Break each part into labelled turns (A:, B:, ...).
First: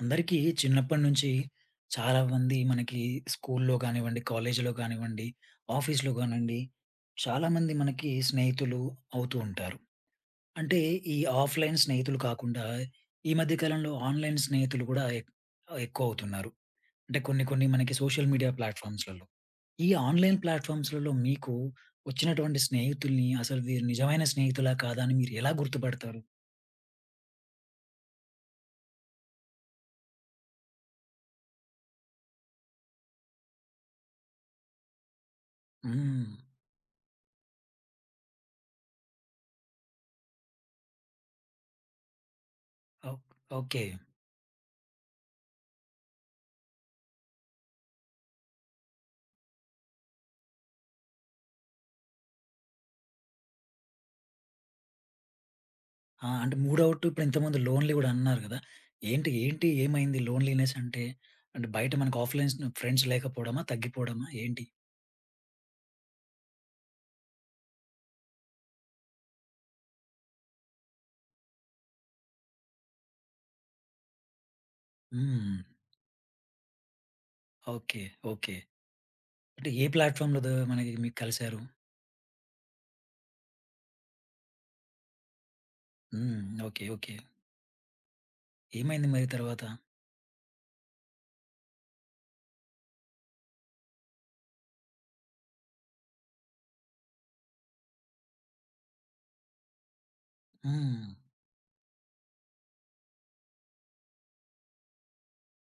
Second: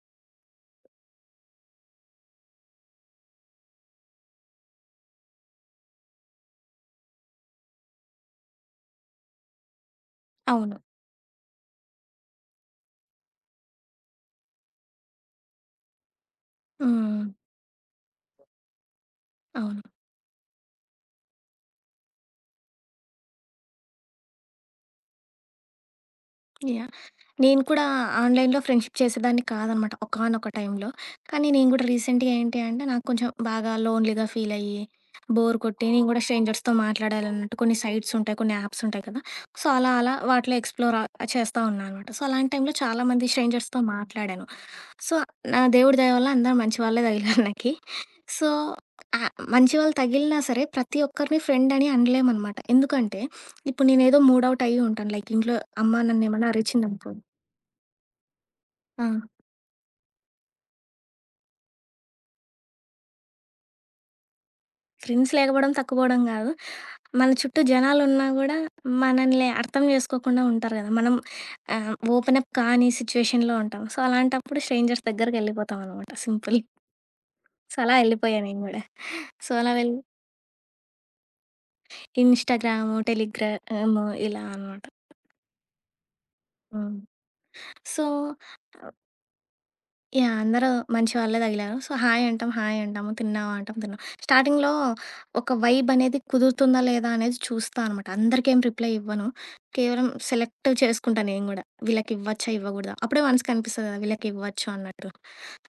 A: అందరికీ చిన్నప్పటి నుంచి చాలా మంది మనకి స్కూల్లో కానివ్వండి, కాలేజీలో కానివ్వండి, ఆఫీస్‌లో కానివ్వండి, చాలామంది మనకి స్నేహితులు అవుతూ ఉంటారు.
B: అవును.
A: అంటే ఈ ఆఫ్‌లైన్ స్నేహితులు కాకుండా ఈ మధ్య కాలంలో ఆన్‌లైన్ స్నేహితులు కూడా ఎక్కువ అవుతున్నారు. అంటే
B: హ్మ్.
A: కొన్ని కొన్ని మనకి సోషల్ మీడియా ప్లాట్‌ఫార్మ్స్‌లలో.
B: అవును.
A: ఈ ఆన్‌లైన్ ప్లాట్‌ఫార్మ్స్‌లలో మీకు వచ్చినటువంటి స్నేహితుల్ని అసలు వీరు నిజమైన స్నేహితులా కాదా అని మీరు ఎలా గుర్తుపడతారు?
B: యాహ్! నేను కూడా ఆన్‌లైన్‌లో ఫ్రెండ్‌షిప్ చేసేదాన్ని కాదనమాట ఒకానొక టైంలో. కానీ నేను గూడా రీసెంట్‌గా ఏంటి అంటే నాకు కొంచెం బాగా లోన్‌లీగా ఫీల్ అయ్యి, బోర్ కొట్టి నేను గూడా
A: హ్మ్.
B: స్ట్రేంజర్స్‌తో మాట్లాడాలన్నట్టు కొన్ని సైట్స్ ఉంటాయి, కొన్ని యాప్స్ ఉంటాయి కదా! సో, అలా అలా వాటిలో ఎక్స్‌ప్లోర్ చేస్తా ఉన్నా అనమాట. సో, అలాంటి టైంలో చాలా
A: ఓహ్!
B: మంది స్ట్రేంజర్స్‌తో
A: ఓకే.
B: మాట్లాడాను. సో, నా దేవుడి దయ వల్ల అందరూ మంచి వాళ్ళే తగిలారు నాకి. సో, మంచి వాళ్ళు తగిలినా సరే ప్రతి ఒక్కరిని ఫ్రెండ్ అని అనలేమనమాట. ఎందుకంటే, ఇప్పుడు నేనేదో మూడ్ ఔట్ అయ్యి ఉంటాను. లైక్ ఇంట్లో అమ్మ
A: ఆ!
B: నన్నేమన్నా
A: అంటే మూడవుట్
B: అరిచిందనుకో.
A: ఇప్పుడు ఇంతకుముందు లోన్లీ గూడా అన్నారు గదా!
B: ఆ!
A: ఏంటి, ఏమైంది లోన్లీనెస్ అంటే? అంటే బయట మనకు ఆఫ్‌లైన్స్ ఫ్రెండ్స్ లేకపోవడమా? తగ్గిపోవడమా? ఏంటి?
B: ఫ్రెండ్స్ లేకపోవడం తక్కుపోవడం కాదు. మన చుట్టూ జనాలున్నా గూడా మనల్ని అర్థం చేసుకోకుండా ఉంటారు గదా! మనం ఓపెన్ అప్ కాని సిచ్యువేషన్‌లో ఉంటాం. సో, అలాంటప్పుడు స్ట్రేంజర్స్
A: హ్మ్.
B: దగ్గరికెళ్ళిపోతామనమాట సింపుల్. సో, అలా
A: ఓకే.
B: ఎళ్ళిపోయా
A: ఓకే.
B: నేను గూడా. సో,
A: అంటే
B: అలా
A: ఏ
B: వెళ్
A: ప్లాట్‌ఫార్మ్‌లో మీకు కలిసారు?
B: ఇన్‌స్టాగ్రాము, టెలిగ్రాము ఇలా అనమాట.
A: హ్మ్. ఓకే.
B: హ్మ్.
A: ఓకే.
B: సో
A: ఏమైంది మరి తర్వాత?
B: అందరూ మంచివాళ్ళే తగిలారు. సో, హాయ్ అంటాం, హాయ్ అంటాము, తిన్నావా అంటాం, తిన్నాం. స్టార్టింగ్‌లో ఒక వైబ్ అనేది కుదురుతుందా లేదా అనేది చూస్తా అనమాట. అందరికేం రిప్లై ఇవ్వను. కేవలం సెలెక్ట్
A: హ్మ్.
B: చేసుకుంటా నేను గూడా. వీళ్ళకివ్వచ్చా? ఇవ్వకూడదా? అప్పుడే మనసుకి అనిపిస్తది కదా! వీళ్ళకివ్వచ్చు అన్నట్టు.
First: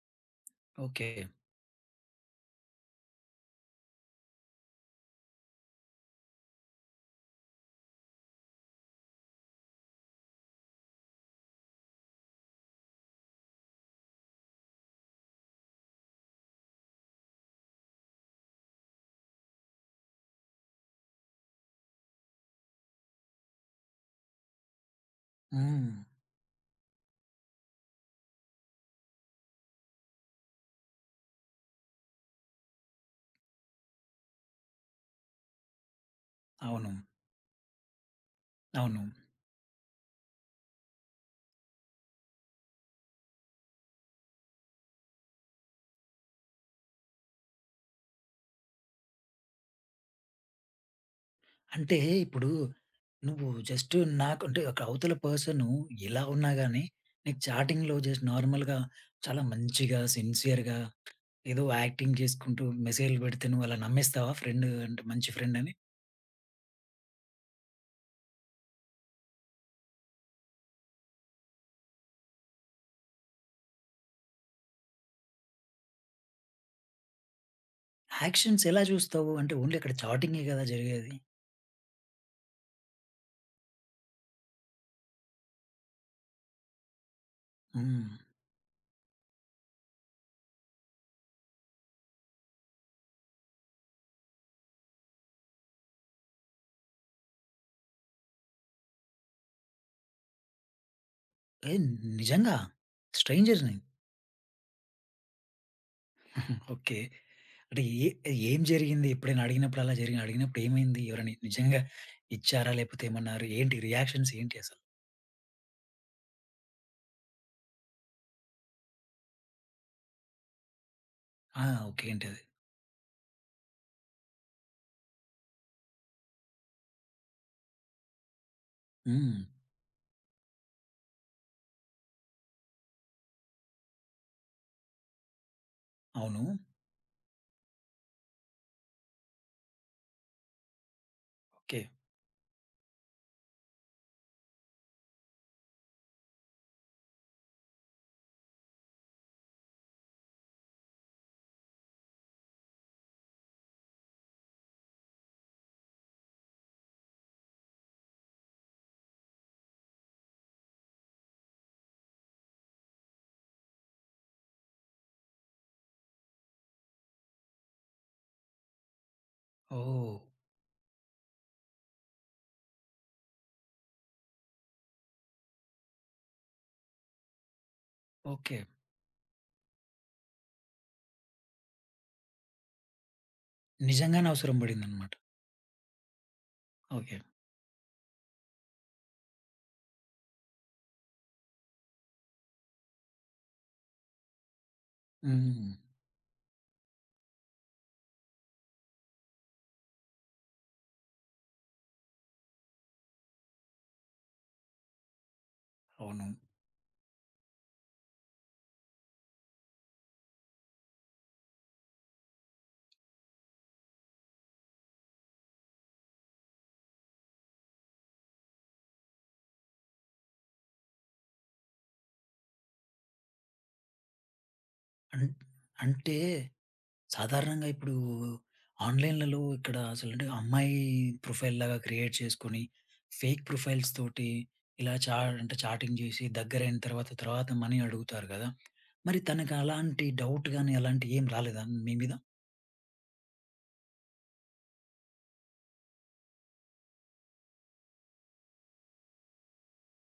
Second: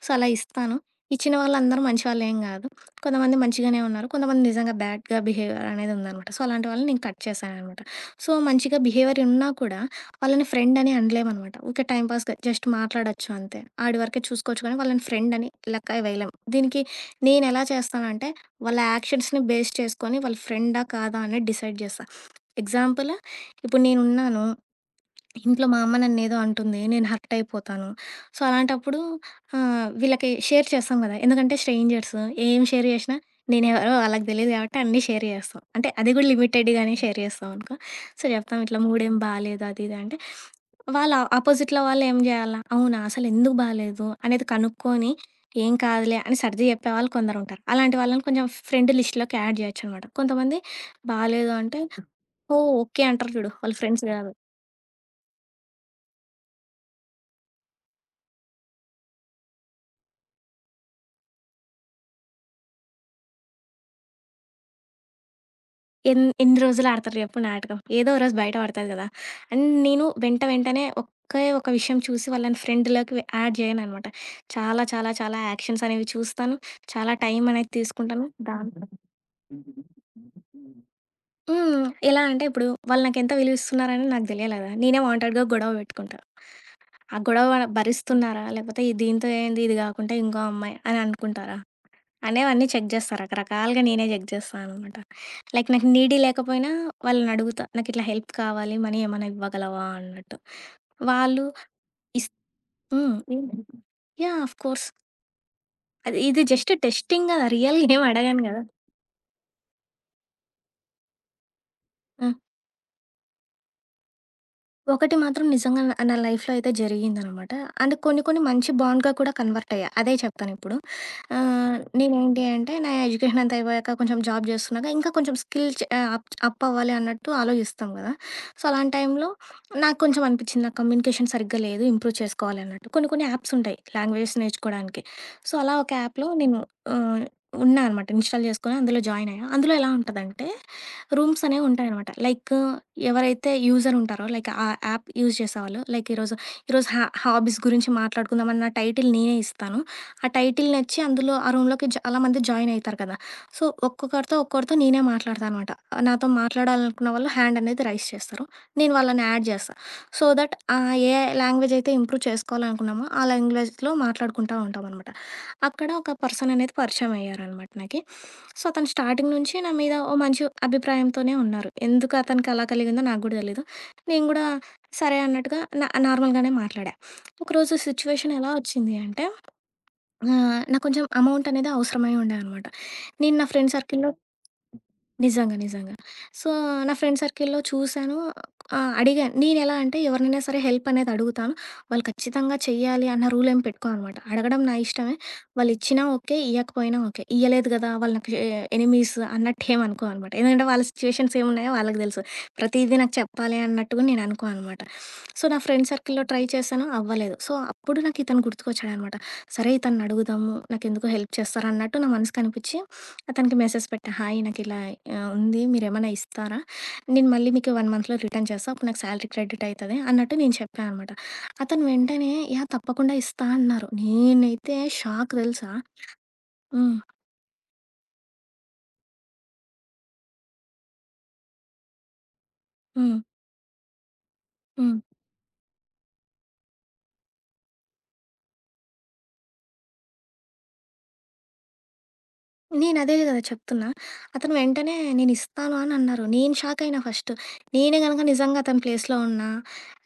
B: సో, అలా ఇస్తాను.
A: ఓకే.
B: ఇచ్చిన వాళ్ళందరూ మంచివాళ్ళేం కాదు. కొంతమంది మంచిగానే ఉన్నారు. కొంతమంది నిజంగా బ్యాడ్‌గా బిహేవియర్ అనేది ఉందనమాట. సో, అలాంటి వాళ్ళని నేను కట్ చేశాననమాట. సో, మంచిగా బిహేవియర్ ఉన్నా కూడా వాళ్ళని ఫ్రెండ్ అని అనలేమనమాట. ఊకే టైమ్ పాస్‌గా జస్ట్ మాట్లాడొచ్చు అంతే. ఆడి వరకే చూసుకోవచ్చు కానీ వాళ్ళని ఫ్రెండ్ అని లెక్క వేయలేం. దీనికి నేనెలా చేస్తానంటే వాళ్ళ యాక్షన్స్‌ని బేస్ చేసుకొని వాళ్ళు ఫ్రెండా? కాదా? అనేది డిసైడ్ చేస్తా. ఎగ్జాంపుల్, ఇప్పుడు నేనున్నాను ఇంట్లో మా
A: హ్మ్.
B: అమ్మ నన్నేదో అంటుంది. నేను హర్ట్ అయిపోతాను. సో, అలాంటప్పుడు వీళ్ళకి షేర్ చేస్తాం గదా! ఎందుకంటే స్ట్రేంజర్స్ ఏం షేర్ చేసినా నేనెవరో ఆళ్ళకి తెలీదు గాబట్టి అన్నీ షేర్ చేస్తాం. అంటే అది గూడా
A: అవును.
B: లిమిటెడ్‌గానే షేర్ చేస్తాం అనుకో. సో, చెప్తాం ఇట్లా
A: అవును.
B: మూడేం బాలేదు అది ఇది అంటే, వాళ్ళ అపోజిట్‌లో వాళ్ళు ఏం జేయాలా? అవునా! అసలెందుకు బాలేదు అనేది కనుక్కొని, ఏం కాదులే అని సర్ది చెప్పేవాళ్ళు కొందరుంటారు. అలాంటి వాళ్ళని కొంచెం ఫ్రెండ్ లిస్ట్‌లోకి యాడ్ జేయొచ్చనమాట. కొంతమంది బాలేదు అంటే,
A: అంటే ఇప్పుడు
B: ఓహ్! ఓకే అంటారు
A: నువ్వు
B: చూడు. వాళ్ళు
A: జస్ట్
B: ఫ్రెండ్స్ గదా!
A: నాకు అంటే ఒక అవతల పర్సను ఎలా ఉన్నా గాని, నీకు చాటింగ్‌లో జస్ట్ నార్మల్‌గా చాలా మంచిగా, సిన్సియర్‌గా ఏదో యాక్టింగ్ చేసుకుంటూ మెసేజ్‌లు పెడితే నువ్వలా నమ్మేస్తావా ఫ్రెండ్ అంటే మంచి ఫ్రెండ్ అని?
B: ఎన్ని రోజులు ఆడతారు చెప్పు నాటకం? ఏదో ఓ రోజు బయట పడతది గదా! అండ్ నేను వెంటనే ఒకే ఒక విషయం చూసి వాళ్ళని ఫ్రెండ్‌లోకి యాడ్ చేయననమాట. చాలా, చాలా, చాలా యాక్షన్స్ అనేవి చూస్తాను. చాలా టైం అనేది తీసుకుంటాను.
A: యాక్షన్స్
B: దాంతో
A: ఎలా చూస్తావు? అంటే ఓన్లీ అక్కడ చాటింగే కదా జరిగేది.
B: హ్మ్. ఎలా అంటే ఇప్పుడు వాళ్ళు నాకెంత విలువిస్తున్నారని నాకు తెలియాలి గదా! నేనే వాంటెడ్‌గా గొడవ పెట్టుకుంటా. ఆ గొడవ
A: హ్మ్.
B: భరిస్తున్నారా? లేకపోతే దీంతో ఏంది ఇది గాకుండా ఇంకో అమ్మాయి అని అనుకుంటారా? అనేవన్నీ చెక్ జేస్తా. రకరకాలుగా నేనే చెక్ జేస్తా అనమాట. లైక్ నాకు నీడీ లేకపోయినా వాళ్ళనడుగుతా. నాకిట్లా హెల్ప్ కావాలి. మనీ ఏమన్నా ఇవ్వగలవా అన్నట్టు. వాళ్ళు
A: ఏయ్!
B: ఇస్
A: నిజంగా?
B: హ్మ్.
A: స్ట్రేంజర్‌ని?
B: Of course. అది ఇది
A: హ్మ్.
B: Just
A: okay.
B: టెస్టింగ్ గదా!
A: అంటే
B: రియల్‌గా ఏమి అడగను
A: ఏం
B: గదా!
A: జరిగింది? ఎప్పుడైనా అడిగినప్పుడు అలా జరిగి అడిగినప్పుడు ఏమైంది? ఎవరైనా నిజంగా
B: ఆ!
A: ఇచ్చారా? లేపోతే ఏమన్నారు? ఏంటి రియాక్షన్స్ ఏంటి అసలు?
B: ఒకటి మాత్రం నిజంగా నా నా లైఫ్‌లో అయితే జరిగిందనమాట. అండ్ కొన్ని కొన్ని మంచి బాండ్‌గా కూడా కన్వర్ట్ అయ్యా. అదే చెప్తానిప్పుడు.
A: ఆ! ఓకే. ఏంటది?
B: నేనేంటి అంటే నా ఎడ్యుకేషన్ అంతా అయిపోయాక కొంచెం జాబ్ చేస్తున్నాక ఇంకా కొంచెం స్కిల్ చే అప్ అప్ అవ్వాలి అన్నట్టు ఆలోచిస్తాం కదా! సో, అలాంటి టైంలో
A: హ్మ్.
B: నాకు కొంచెం అనిపించింది నా కమ్యూనికేషన్ సరిగ్గా లేదు. ఇంప్రూవ్ చేసుకోవాలి అన్నట్టు. కొన్ని కొన్ని యాప్స్ ఉంటాయి లాంగ్వేజెస్ నేర్చుకోవడానికి. సో, అలా ఒక యాప్‌లో
A: అవును.
B: నేను ఆహ్, ఉన్నా అనమాట. ఇన్‌స్టాల్ చేసుకొని అందులో జాయిన్ అయ్యా. అందులో ఎలా ఉంటదంటే రూమ్స్ అనేవి
A: ఓకే.
B: ఉంటాయనమాట. లైక్ ఎవరైతే యూజర్ ఉంటారో, లైక్ ఆ యాప్ యూజ్ చేసేవాళ్ళు, లైక్ ఈరోజు, ఈరోజు హాబీస్ గురించి మాట్లాడుకుందాం అన్న టైటిల్ నేనే ఇస్తాను. ఆ టైటిల్‌నిచ్చి అందులో ఆ రూమ్‌లోకి చాలామంది జాయిన్ అయితారు కదా! సో, ఒక్కొక్కరితో నేనే మాట్లాడతానమాట. నాతో మాట్లాడాలనుకున్న వాళ్ళు హ్యాండ్ అనేది రైజ్ చేస్తారు. నేను వాళ్ళని యాడ్ చేస్తా. సో దట్ ఆ ఏ లాంగ్వేజ్ అయితే ఇంప్రూవ్ చేసుకోవాలనుకున్నామో, ఆ లాంగ్వేజ్‌లో మాట్లాడుకుంటా ఉంటామనమాట. అక్కడ ఒక పర్సన్ అనేది పరిచయం అయ్యారనమాట నాకి. సో అతను స్టార్టింగ్ నుంచి నా మీద ఓ
A: ఓహ్!
B: మంచి అభిప్రాయంతోనే ఉన్నారు. ఎందుకు అతనికి అలా కలిగిందో నాకు గూడా తెలీదు. నేను గూడా సరే అన్నట్టుగా నార్మల్‌గానే మాట్లాడా. ఒకరోజు సిచ్యువేషన్ ఎలా
A: ఓకే.
B: వచ్చింది అంటే నాకు కొంచెం అమౌంట్ అనేది అవసరమై ఉండే అనమాట. నేను నా ఫ్రెండ్ సర్కిల్‌లో
A: నిజంగానే అవసరం పడిందనమాట.
B: నిజంగా. నిజంగా. సో, నా
A: ఓకే.
B: ఫ్రెండ్ సర్కిల్‌లో చూసాను. అడిగాను. నేనెలా అంటే ఎవరినైనా సరే హెల్ప్ అనేది అడుగుతాను. వాళ్ళు ఖచ్చితంగా చెయ్యాలి అన్న రూల్ ఏం పెట్టుకోననమాట. అడగడం నా ఇష్టమే.
A: హ్మ్.
B: వాళ్ళిచ్చినా ఓకే. ఇయ్యకపోయినా ఓకే. ఇయ్యలేదు గదా! వాళ్ళు నాకు ఎనిమీస్ అన్నట్టేమనుకో అనమాట. ఎందుకంటే వాళ్ళ సిట్యుయేషన్స్ ఏమున్నాయో వాళ్ళకి తెలుసు. ప్రతీదీ నాకు చెప్పాలి అన్నట్టుగా నేను అనుకోననమాట. సో, నా ఫ్రెండ్ సర్కిల్‌లో
A: అవును.
B: ట్రై చేశాను. అవ్వలేదు. సో, అప్పుడు నాకు ఇతను గుర్తుకొచ్చాడనమాట. సరే ఇతన్ని అడుగుదాము. నాకెందుకో హెల్ప్ చేస్తారు అన్నట్టు నా మనసుకనిపిచ్చి అతనికి మెసేజ్ పెట్టా. హాయ్ నాకిలా ఉంది మీరేమైనా ఇస్తారా? నేను మళ్ళీ మీకు 1 మంత్‌లో రిటర్న్ చేస్తా. అప్పుడు నాకు సాలరీ క్రెడిట్ అయితది అన్నట్టు నేను చెప్పా అనమాట. అతను వెంటనే యాహ్! తప్పకుండా ఇస్తా అన్నారు. నేనైతే
A: అన్
B: షాక్ తెలుసా!
A: అంటే
B: హ్మ్.
A: సాధారణంగా ఇప్పుడు ఆన్‌లైన్‌లలో ఇక్కడ అసలంటే అమ్మాయి ప్రొఫైల్‌లాగా క్రియేట్ చేసుకొని,
B: హ్మ్.
A: ఫేక్ ప్రొఫైల్స్ తోటి ఇలా
B: హ్మ్.
A: అంటే చాటింగ్ చేసి దగ్గరైన తర్వాత, తర్వాత మనీ అడుగుతారు కదా! మరి తనకు అలాంటి డౌట్ గాని అలాంటివి ఏం రాలేదా మీ మీద?
B: నేనదే గదా చెప్తున్నా. అతను వెంటనే నేనిస్తాను అని అన్నారు. నేను షాక్ అయినా ఫస్ట్. నేనే గనక నిజంగా అతని ప్లేస్‌లో ఉన్నా,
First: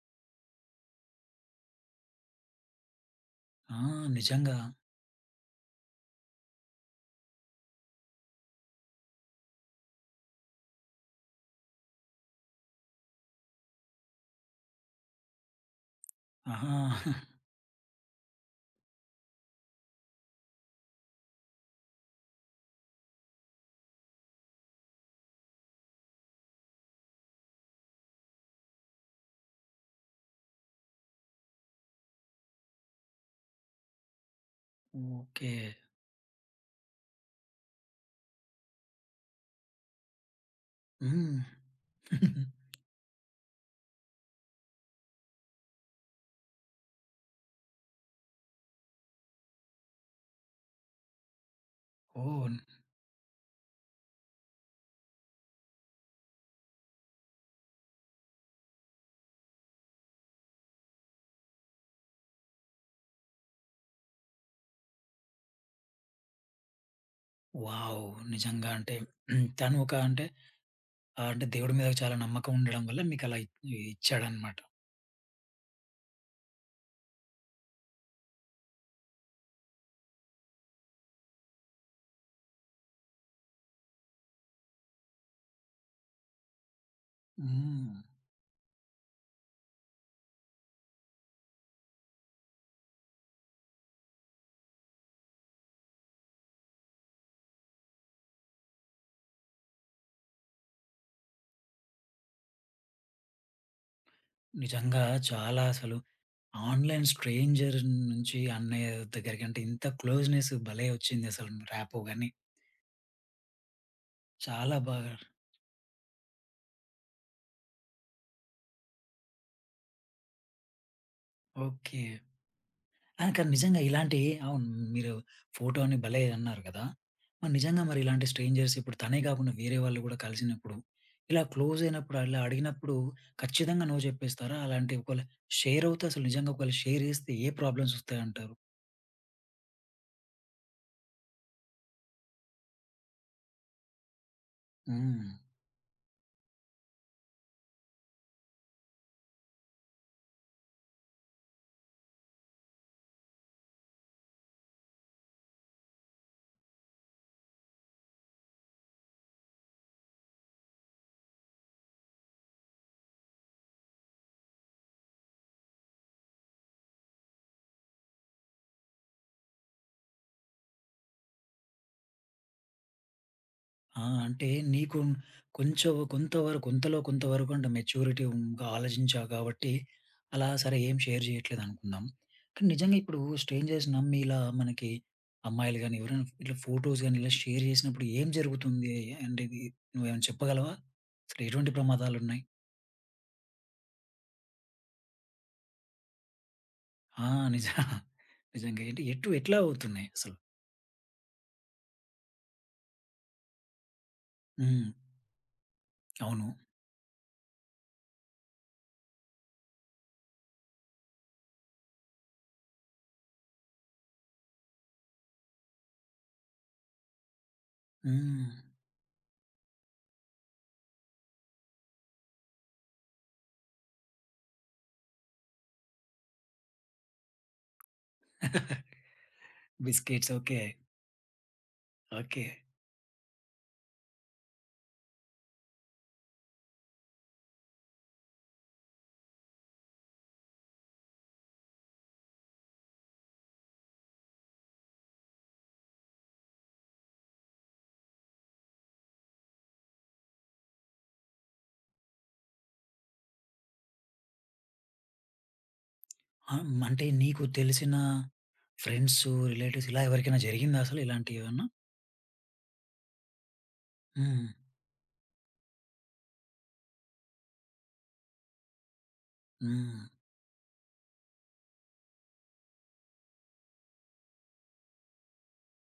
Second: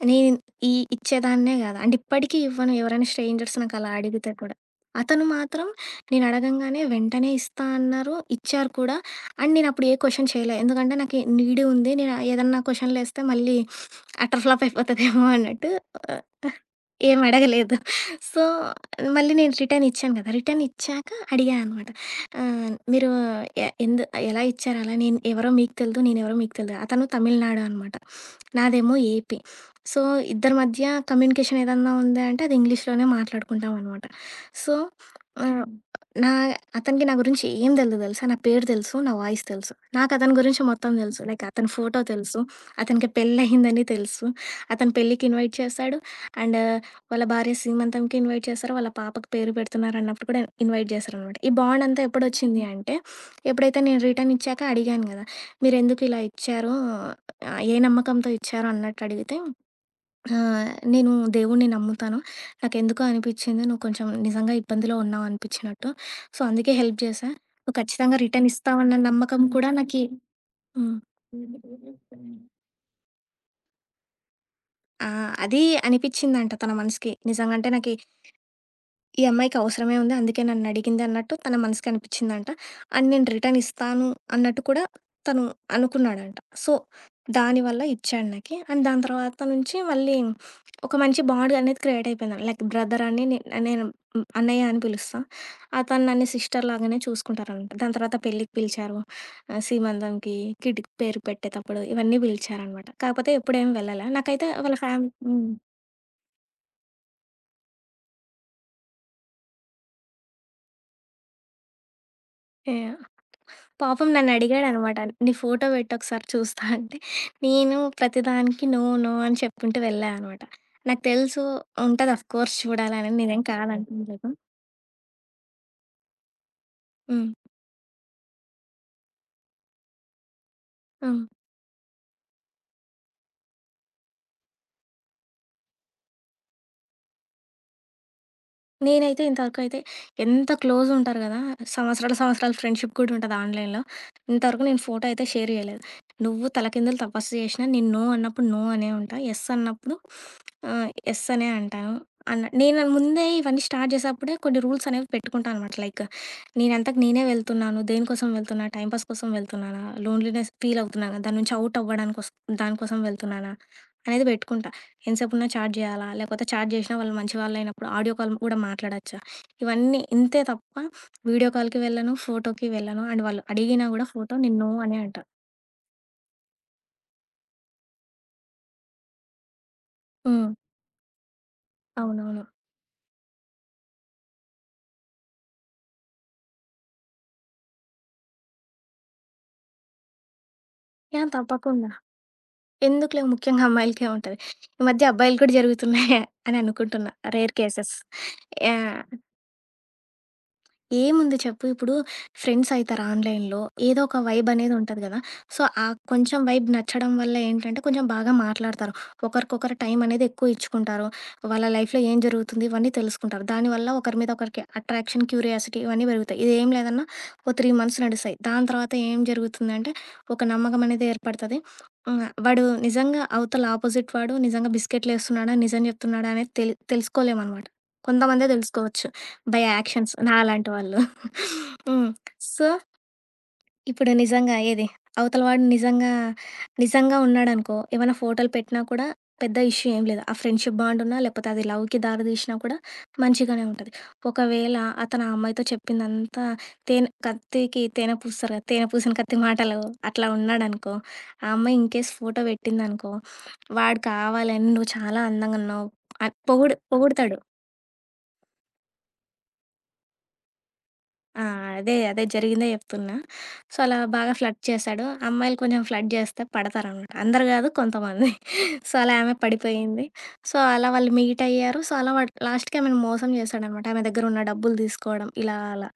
B: నేను ఇచ్చేదాన్నే గాదు. అండ్ ఇప్పటికీ ఇవ్వను ఎవరైనా స్ట్రేంజర్స్
A: ఆ!
B: నాకలా అడిగితే
A: నిజంగా.
B: కూడా. అతను మాత్రం నేను అడగంగానే వెంటనే ఇస్తా అన్నారు. ఇచ్చారు కూడా. అండ్ నేనప్పుడు ఏ క్వెషన్ చేయలే. ఎందుకంటే నాకు నీడీ ఉంది. నేను ఏదన్నా క్వెషన్‌లేస్తే మళ్ళీ అటర్ ఫ్లాప్ అయిపోతదేమో అన్నట్టు ఆహ్,
A: ఆహా!
B: ఏం అడగలేదు. సో, మళ్ళీ నేను రిటర్న్ ఇచ్చాను గదా! రిటర్న్ ఇచ్చాక అడిగా అనమాట. ఆ! మీరు ఎ ఎందు ఎలా ఇచ్చారు అలా? నేను ఎవరో మీకు తెలీదు. నేనెవరో మీకు తెలీదు. అతను తమిళనాడు అనమాట. నాదేమో ఏపీ. సో, ఇద్దరి మధ్య కమ్యూనికేషన్ ఏదన్నా ఉంది అంటే అది ఇంగ్లీష్‌లోనే మాట్లాడుకుంటాం అనమాట. So,
A: okay.
B: ఆహ్, నా అతనికి నా గురించి ఏం తెలీదు తెలుసా? నా పేరు తెలుసు. నా వాయిస్ తెలుసు. నాకు అతని గురించి మొత్తం తెలుసు.
A: హ్మ్.
B: లైక్ అతని ఫోటో తెలుసు. అతనికి పెళ్లయిందని తెలుసు. అతను పెళ్ళికి ఇన్వైట్ చేశాడు. అండ్ వాళ్ళ భార్య సీమంతంకి ఇన్వైట్ చేశారు. వాళ్ళ పాపకి పేరు పెడుతున్నారన్నప్పుడు కూడా ఇన్వైట్ చేశారనమాట. ఈ బాండంతా
A: ఓహ్!
B: ఎప్పుడొచ్చింది అంటే, ఎప్పుడైతే నేను రిటర్న్ ఇచ్చాక అడిగాను గదా! మీరెందుకు ఇలా ఇచ్చారు? ఏ నమ్మకంతో ఇచ్చారు అన్నట్టు అడిగితే, నేను దేవుడిని నమ్ముతాను. నాకెందుకో అనిపిచ్చింది. నువ్వు కొంచెం నిజంగా ఇబ్బందిలో ఉన్నావు అనిపిచ్చినట్టు. సో, అందుకే హెల్ప్ చేశా. నువ్వు
A: వావ్!
B: ఖచ్చితంగా రిటర్న్
A: నిజంగా అంటే
B: ఇస్తావన్న నమ్మకం కూడా
A: తను ఒక
B: నాకి.
A: అంటే
B: హ్మ్.
A: అంటే దేవుడి మీద చాలా నమ్మకం ఉండడం వల్ల మీకలా ఇచ్చాడన్నమాట.
B: ఆ! అది అనిపిచ్చిందంట తన మనసుకి. నిజంగంటే నాకి ఈ అమ్మాయికి అవసరమే ఉంది. అందుకే నన్నడిగింది అన్నట్టు తన మనసుకి అనిపిచ్చిందంట. అండ్ నేను రిటర్న్ ఇస్తాను అన్నట్టు కూడా తను అనుకున్నాడంట. సో, దానివల్ల
A: హ్మ్.
B: ఇచ్చాడు నాకి. అండ్ దాని తర్వాత నుంచి మళ్ళీ ఒక మంచి బాండ్ అనేది క్రియేట్ అయిపోయింది. లైక్ బ్రదర్ అని నే నేను హ్మ్, అన్నయ్య అని పిలుస్తా. అతను నన్ను సిస్టర్ లాగానే చూసుకుంటారనమాట. దాని తర్వాత పెళ్ళికి పిలిచారు. సీమంతంకి, కిడ్‌కి పేరు పెట్టేతప్పుడు ఇవన్నీ పిలిచారనమాట. కాకపోతే ఎప్పుడేం వెళ్ళలే. నాకైతే వాళ్ళ
A: నిజంగా
B: ఫ్యామ్ హ్మ్.
A: చాలా అసలు ఆన్‌లైన్ స్ట్రేంజర్ నుంచి అన్నయ్య దగ్గరికి అంటే ఇంత క్లోజ్‌నెస్ భలే వచ్చింది అసలు ర్యాపో గాని.
B: యాహ్! పాపం
A: చాలా
B: నన్నడిగాడనమాట.
A: బాగా
B: "నీ ఫోటో పెట్టొకసారి చూస్తా" అంటే, నేను ప్రతిదానికి నో, నో అని చెప్పుకుంటూ వెళ్ళా అనమాట. నాకు తెలుసు
A: ఓకే.
B: ఉంటది అఫ్‌కోర్స్ చూడాలని,
A: ఆ!
B: నేనేం
A: కానీ నిజంగా ఇలాంటి
B: కాదంటలేదు.
A: అవును. మీరు ఫోటో అని భలే అన్నారు కదా!
B: హ్మ్.
A: మరి నిజంగా మరి ఇలాంటి స్ట్రేంజర్స్ ఇప్పుడు తనే కాకుండా వేరే వాళ్ళు కూడా కలిసినప్పుడు,
B: హ్మ్.
A: ఇలా క్లోజ్ అయినప్పుడు అలా అడిగినప్పుడు ఖచ్చితంగా నో చెప్పేస్తారా? అలాంటి ఒకవేళ షేర్ అవుతే అసలు నిజంగా ఒకవేళ షేర్ చేస్తే ఏ ప్రాబ్లమ్స్ వస్తాయంటారు?
B: నేనైతే ఇంతవరకైతే ఎంత క్లోజుంటారు గదా! సంవత్సరాలు, సంవత్సరాలు ఫ్రెండ్‌షిప్ కూడా ఉంటది ఆన్‌లైన్‌లో. ఇంతవరకు నేను ఫోటో అయితే
A: హ్మ్.
B: షేర్ జేయలేదు. నువ్వు తలకిందులు తపస్సు జేషినా నేను నో అన్నప్పుడు నో అనే ఉంటా. యెస్ అన్నప్పుడు యెస్ అనే అంటాను. అన్న నేను ముందే ఇవన్నీ స్టార్ట్ జేసేప్పుడే కొన్ని రూల్స్ అనేవి పెట్టుకుంటా అనమాట. లైక్ నేనంతకు నేనే వెళ్తున్నాను. దేనికోసం వెళ్తున్నా? టైమ్ పాస్ కోసం వెళ్తున్నానా? Loneliness feel అవుతున్నానా? దాని నుంచి ఔట్ అవ్వడానికోస్ దానికోసం వెళ్తున్నానా? అనేది పెట్టుకుంటా. ఎంతసేపున్నా చాట్ జేయాలా? లేకపోతే చాట్ జేసినా వాళ్ళు మంచి వాళ్ళయినప్పుడు ఆడియో కాల్ గూడా మాట్లాడొచ్చా? ఇవన్నీ ఇంతే తప్ప వీడియో కాల్‌కి వెళ్ళను, ఫోటోకి వెళ్ళను. అండ్ వాళ్ళు అడిగినా
A: ఆ!
B: గూడా ఫోటో
A: అంటే
B: నేను నో
A: నీకు
B: అనే అంటా.
A: కొంచెం కొంతవరకు కొంతలో కొంతవరకు అంటే మెచ్యూరిటీగా ఆలోచించావు కాబట్టి,
B: హ్మ్.
A: అలా సరే ఏం షేర్ చేయట్లేదు అనుకున్నాం.
B: అవునవును.
A: కానీ నిజంగా ఇప్పుడు స్ట్రేంజర్స్ నమ్మి ఇలా మనకి అమ్మాయిలు గాని, ఎవరైనా ఇట్లా ఫోటోస్ గాని ఇలా షేర్ చేసినప్పుడు ఏం జరుగుతుంది? అంటే ఇది నువ్వేమైనా చెప్పగలవా? అసలు ఎటువంటి
B: తప్పకుండా.
A: ప్రమాదాలున్నాయి?
B: ఎందుకులే ముఖ్యంగా అమ్మాయిలకే ఉంటది. ఈ మధ్య అబ్బాయిలు కూడా జరుగుతున్నాయే అని అనుకుంటున్నా.
A: ఆ!
B: రేర్
A: నిజ
B: కేసెస్.
A: నిజంగా ఏంటి
B: యాహ్!
A: ఎట్లా అవుతున్నాయి అసలు?
B: ఏముంది చెప్పు ఇప్పుడు ఫ్రెండ్స్ అయితారు ఆన్‌లైన్‌లో. ఏదో ఒక వైబ్ అనేది
A: హ్మ్.
B: ఉంటది గదా! సో, కొంచెం
A: అవును.
B: వైబ్ నచ్చడం వల్ల ఏంటంటే కొంచెం బాగా మాట్లాడతారు. ఒకరికొకరు టైం అనేది ఎక్కువ ఇచ్చుకుంటారు. వాళ్ళ లైఫ్‌లో ఏం జరుగుతుంది ఇవన్నీ తెలుసుకుంటారు. దానివల్ల ఒకరి మీద ఒకరికి అట్రాక్షన్, క్యూరియాసిటీ ఇవన్నీ పెరుగుతాయి. ఇదేం లేదన్నా ఓ 3 మంత్స్ నడుస్తాయి.
A: హ్మ్.
B: దాని తర్వాత ఏం జరుగుతుందంటే ఒక నమ్మకం అనేది ఏర్పడతది. హ్మ్. వాడు నిజంగా అవతల ఆపోజిట్ వాడు నిజంగా బిస్కెట్‌లేస్తున్నాడా, నిజం జెప్తున్నాడా అనేది తెలుసుకోలేమనమాట. కొంతమందే దెలుసుకోవచ్చు. By actions
A: biscuits okay.
B: నాలాంటి వాళ్ళు. హ్మ్.
A: ఓకే.
B: సో, ఇప్పుడు నిజంగా ఏది అవతల వాడు నిజంగా, నిజంగా ఉన్నాడనుకో ఏమైనా ఫోటోలు పెట్టినా కూడా పెద్ద ఇష్యూ ఏం లేదు. ఆ ఫ్రెండ్‌షిప్ బాండ్ ఉన్నా లేకపోతే అది లవ్‌కి దారి తీసినా కూడా మంచిగానే ఉంటది. ఒకవేళ అతను ఆ అమ్మాయితో చెప్పిందంతా తేనె కత్తికి తేనె పూస్తారు కదా! తేనె పూసిన కత్తి మాటలు అట్లా ఉన్నాడనుకో, ఆ అమ్మాయి ఇన్‌కేస్ ఫోటో పెట్టిందనుకో, వాడు కావాలని నువ్వు చాలా అందంగా ఉన్నావు అని
A: ఆ! హ్మ్. అంటే
B: పొగుడుతాడు.
A: నీకు తెలిసిన ఫ్రెండ్స్, రిలేటివ్స్ ఇలా ఎవరికైనా జరిగిందా అసలు
B: ఆ!
A: ఇలాంటివేమన్నా?
B: అదే. అదే జరిగిందే చెప్తున్నా. సో, అలా బాగా
A: హ్మ్.
B: ఫ్లర్ట్ చేశాడు. అమ్మాయిలు కొంచెం ఫ్లర్ట్ చేస్తే పడతారనమాట. అందరు గాదు కొంతమంది. సో, అలా ఆమె
A: హ్మ్.
B: పడిపోయింది. సో, అలా వాళ్ళు మీట్ అయ్యారు. సో, అలా వాడు లాస్ట్‌కి ఆమెను మోసం చేశాడనమాట. ఆమె దగ్గర ఉన్న డబ్బులు తీసుకోవడం ఇలా అలా.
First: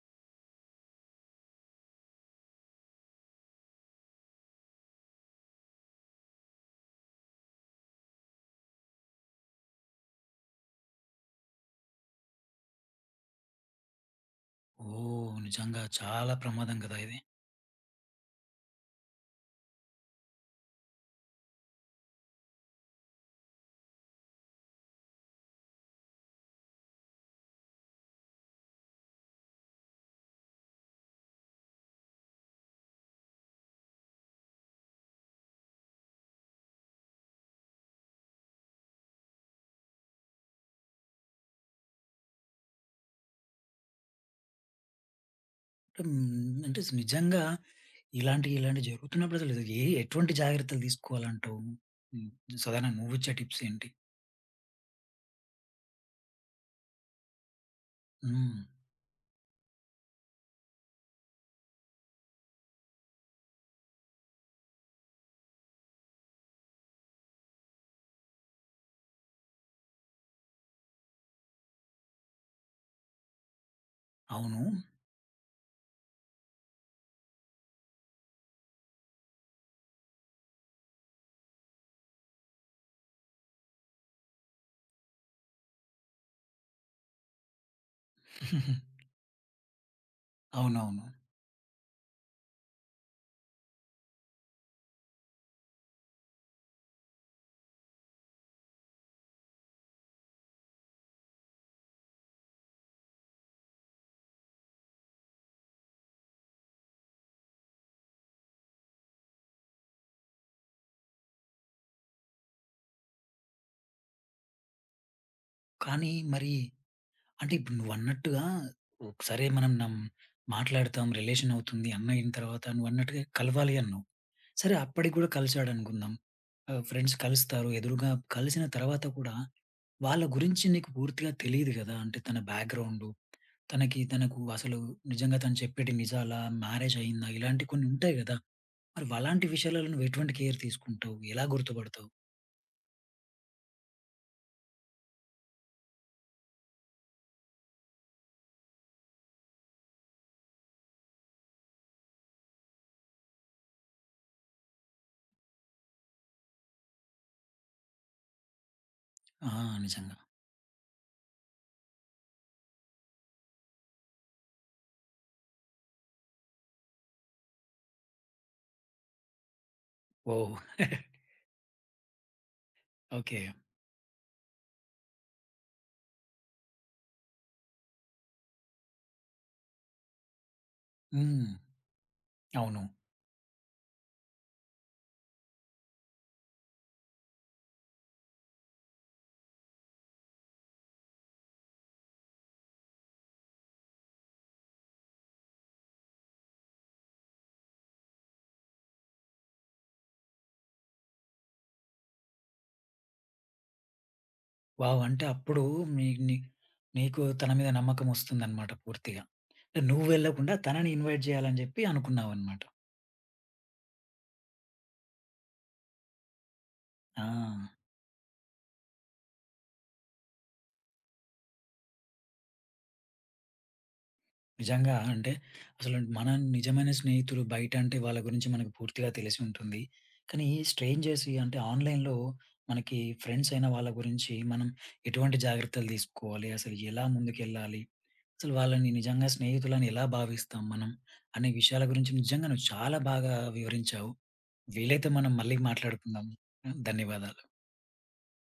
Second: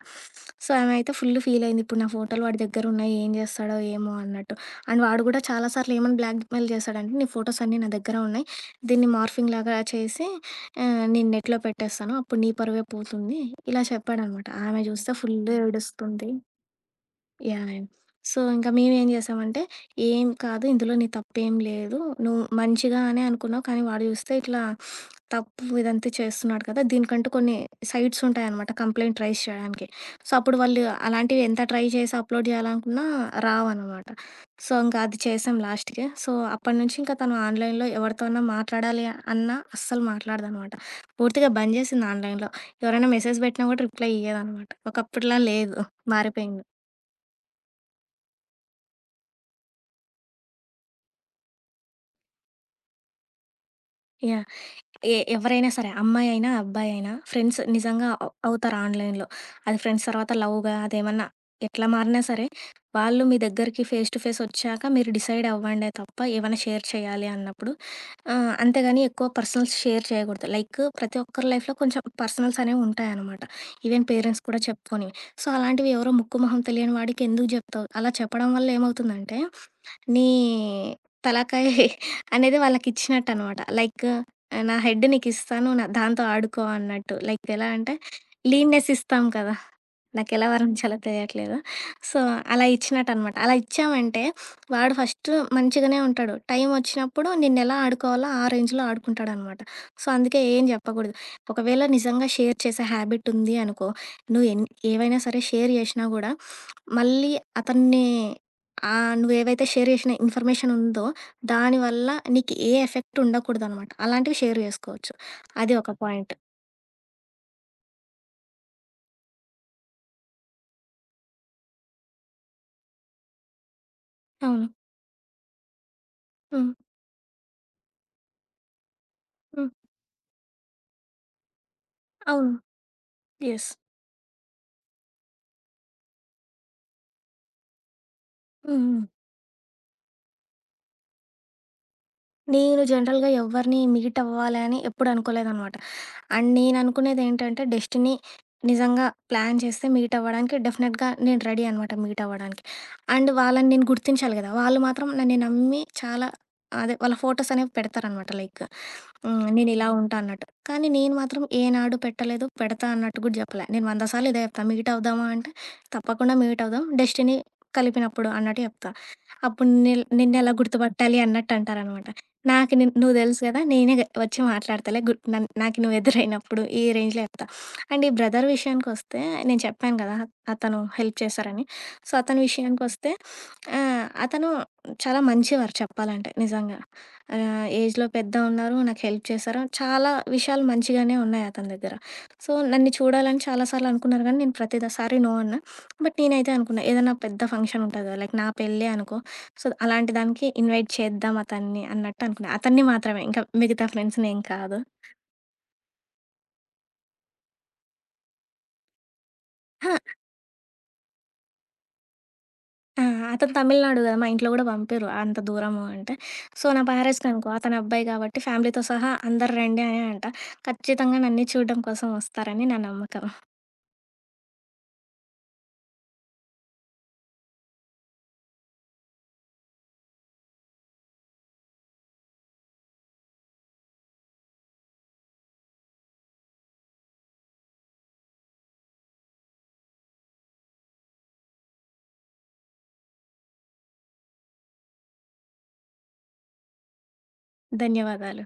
B: సో, ఆమె అయితే ఫుల్ ఫీల్ అయింది. ఇప్పుడు నా ఫోటోలు వాడి దగ్గర ఉన్నాయి. ఏం చేస్తాడో ఏమో అన్నట్టు. అండ్ వాడు కూడా చాలా సార్లు ఏమని బ్లాక్‌మెయిల్ చేశాడంటే, నీ ఫోటోస్ అన్నీ నా దగ్గర ఉన్నాయి. దీన్ని మార్ఫింగ్ లాగా చేసి ఆ! నేను నెట్‌లో పెట్టేస్తాను. అప్పుడు నీ పరువే పోతుంది. ఇలా చెప్పాడనమాట. ఆమె జూస్తే
A: ఓహ్!
B: ఫుల్
A: నిజంగా
B: ఏడుస్తుంది.
A: చాలా ప్రమాదం కదా! ఇది.
B: యాహ్! యాహ్! సో, ఇంకా మేమేం చేసామంటే, "ఏం కాదు ఇందులో నీ తప్పేం లేదు. నువ్వు మంచిగానే అనుకున్నావు. కానీ వాడు చూస్తే ఇట్లా తప్పు ఇదంతా చేస్తున్నాడు కదా! దీనికంటూ కొన్ని సైట్స్ ఉంటాయనమాట కంప్లెయింట్ రైజ్ చేయడానికి. సో, అప్పుడు వాళ్ళు అలాంటివి ఎంత ట్రై చేసి అప్‌లోడ్ చేయాలనుకున్నా రావనమాట. సో, ఇంకా అది చేసాం లాస్ట్‌కి. సో, అప్పటినుంచి ఇంకా తను ఆన్‌లైన్‌లో ఎవరితోన్నా మాట్లాడాలి అన్నా అస్సలు మాట్లాడదనమాట. పూర్తిగా బంద్ చేసింది ఆన్‌లైన్‌లో. ఎవరైనా మెసేజ్ పెట్టినా కూడా రిప్లై ఇయ్యదనమాట. ఒకప్పుడులా లేదు.
A: హ్మ్.
B: మారిపోయింది.
A: అంటే నిజంగా ఇలాంటి ఇలాంటివి జరుగుతున్నప్పుడు అసలు ఏ ఎటువంటి జాగ్రత్తలు తీసుకోవాలంటావు? హ్మ్. సాధారణంగా నువ్విచ్చే టిప్స్ ఏంటి?
B: యాహ్! ఎవరైనా సరే అమ్మాయైనా, అబ్బాయైనా ఫ్రెండ్స్ నిజంగా
A: హ్మ్.
B: అవుతారు ఆన్‌లైన్‌లో. అది ఫ్రెండ్స్ తర్వాత లవ్‌గా అదేమన్నా ఎట్లా మారినా సరే, వాళ్ళు మీ దగ్గరికి ఫేస్ టు ఫేస్ వచ్చాక మీరు డిసైడ్ అవ్వండే తప్ప, ఏవన్నా షేర్ చేయాలి అన్నప్పుడు అంతేగాని ఎక్కువ పర్సనల్స్ షేర్ చేయకూడదు. లైక్ ప్రతి ఒక్కరి లైఫ్‌లో కొంచెం పర్సనల్స్ అనేవి ఉంటాయన్నమాట. ఈవెన్ పేరెంట్స్ కూడా
A: అవును.
B: చెప్పుకోనివి. సో, అలాంటివి ఎవరో ముక్కు మొహం తెలియని వాడికి ఎందుకు జెప్తావు? అలా చెప్పడం వల్ల ఏమవుతుందంటే నీ తలకాయ అనేది వాళ్ళకిచ్చినట్టనమాట. లైక్ నా హెడ్ నీకిస్తాను. నా దాంతో ఆడుకో అన్నట్టు. లైక్ ఎలా అంటే లీన్‌నెస్ ఇస్తాం కదా! నాకెలా వరించాలో
A: అవునవును.
B: తెలియట్లేదు. సో, అలా ఇచ్చినట్టనమాట. అలా ఇచ్చామంటే వాడు ఫస్ట్ మంచిగానే ఉంటాడు. టైమొచ్చినప్పుడు నిన్నెలా ఆడుకోవాలో ఆ రేంజ్‌లో ఆడుకుంటాడనమాట. సో, అందుకే ఏం చెప్పకూడదు. ఒకవేళ నిజంగా షేర్ చేసే హ్యాబిట్ ఉంది అనుకో, నువ్వు ఎన్ ఏవైనా సరే షేర్ చేషినా గూడా మళ్ళీ అతన్ని నువ్వేవైతే షేర్ చేషిన ఇన్ఫర్మేషన్ ఉందో దానివల్ల నీకు ఏ ఎఫెక్ట్ ఉండకూడదనమాట. అలాంటివి షేర్ చేసుకోవచ్చు. అది ఒక
A: కానీ
B: పాయింట్.
A: మరి అంటే ఇప్పుడు నువ్వన్నట్టుగా సరే మనం మాట్లాడతాం. రిలేషన్ అవుతుంది. అన్నయిన తర్వాత నువ్వన్నట్టుగా కలవాలి అన్నావు.
B: అవును.
A: సరే అప్పటికి కూడా కలిసాడనుకుందాం.
B: హ్మ్.
A: ఆహ్, ఫ్రెండ్స్ కలుస్తారు. ఎదురుగా కలిసిన తర్వాత కూడా
B: హ్మ్.
A: వాళ్ళ గురించి నీకు పూర్తిగా తెలీదు గదా! అంటే తన
B: అవును.
A: Background,
B: yes.
A: తనకు అసలు నిజంగా తను చెప్పేటి నిజాలా? మ్యారేజ్ అయిందా? ఇలాంటి కొన్ని ఉంటాయి గదా!
B: హ్మ్. హ్మ్.
A: మరి అలాంటి విషయాలలో నువ్వు ఎటువంటి కేర్ తీసుకుంటావు? ఎలా గుర్తుపడతావు?
B: నేను జనరల్‌గా ఎవ్వరిని మీట్ అవ్వాలని ఎప్పుడు అనుకోలేదనమాట. అండ్ నేను అనుకునేదేంటంటే డెస్టినీ నిజంగా ప్లాన్ చేస్తే మీట్ అవ్వడానికి డెఫినెట్‌గా నేను రెడీ అనమాట మీట్ అవ్వడానికి. అండ్ వాళ్ళని నేను గుర్తించాలి కదా! వాళ్ళు మాత్రం నన్ను నమ్మి చాలా అదే వాళ్ళ ఫోటోస్ అనేవి పెడతారనమాట. లైక్ హ్మ్.
A: ఆ!
B: నేనిలా హ్మ్.
A: నిజంగా.
B: ఉంటా అన్నట్టు. కానీ నేను మాత్రం ఏనాడు పెట్టలేదు, పెడతా అన్నట్టు కూడా చెప్పలే. నేను 100 సార్లు ఇదే చెప్తా. మీట్ అవుదామా అంటే తప్పకుండా మీట్ అవుదాం. డెస్టినీ కలిపినప్పుడు అన్నట్టు చెప్తా. అప్పుడు నిన్నెలా
A: ఓహ్!
B: గుర్తుపట్టాలి అన్నట్టు అంటారనమాట. నాకు నిన్ నువ్వు తెలుసు
A: ఓకే.
B: కదా! నేనే గ వచ్చి మాట్లాడతాలే గు నన్ నాకు నువ్వు ఎదురైనప్పుడు ఈ రేంజ్‌లో చెప్తా. అండ్ ఈ బ్రదర్ విషయానికొస్తే నేను చెప్పాను కదా! అతను హెల్ప్
A: హ్మ్.
B: చేశారని. సో, అతని
A: అవును.
B: విషయానికొస్తే అతను చాలా మంచివారు చెప్పాలంటే నిజంగా. ఏజ్‌లో పెద్ద ఉన్నారు. నాకు హెల్ప్ చేశారు. చాలా విషయాలు మంచిగానే ఉన్నాయి అతని దగ్గర. సో, నన్ను చూడాలని చాలా సార్లు అనుకున్నారు కానీ నేను ప్రతిసారి నో అన్నా. బట్ నేనైతే అనుకున్నా ఏదైనా పెద్ద ఫంక్షన్ ఉంటది కదా! లైక్ నా పెళ్ళే అనుకో, సో, అలాంటి దానికి ఇన్వైట్ చేద్దాం అతన్ని అన్నట్టు అనుకున్నా. అతన్ని మాత్రమే ఇంకా మిగతా ఫ్రెండ్స్‌ని ఏం కాదు.
A: వావ్! అంటే అప్పుడు మీ ని నీకు తన మీద నమ్మకం వస్తుందన్నమాట పూర్తిగా. అంటే
B: అహా!
A: నువ్వు వెళ్ళకుండా తనని ఇన్వైట్ చేయాలని చెప్పి అనుకున్నావన్నమాట.
B: ఆ! అతను తమిళనాడు గదా! మా ఇంట్లో గూడా పంపిరు అంత దూరము అంటే. సో, నా
A: ఆ!
B: మ్యారేజ్‌కనుకో అతని అబ్బాయి కాబట్టి ఫ్యామిలీతో సహా అందరు రండి అనే అంట. ఖచ్చితంగా నన్ను చూడడం కోసం వస్తారని నా నమ్మకం.
A: నిజంగా అంటే అసలు నిజమైన స్నేహితులు బయట అంటే వాళ్ళ గురించి మనకు పూర్తిగా తెలిసి ఉంటుంది. కానీ స్ట్రేంజర్స్ అంటే ఆన్‌లైన్‌లో మనకి ఫ్రెండ్స్ అయిన వాళ్ళ గురించి మనం ఎటువంటి జాగ్రత్తలు తీసుకోవాలి? అసలు ఎలా ముందుకెళ్ళాలి? అసలు వాళ్ళని నిజంగా స్నేహితులని ఎలా భావిస్తాం మనం? అనే విషయాల గురించి నిజంగా నువ్వు చాలా బాగా వివరించావు. వీలైతే మనం మళ్ళీ మాట్లాడుకుందాం. ధన్యవాదాలు.
B: ధన్యవాదాలు.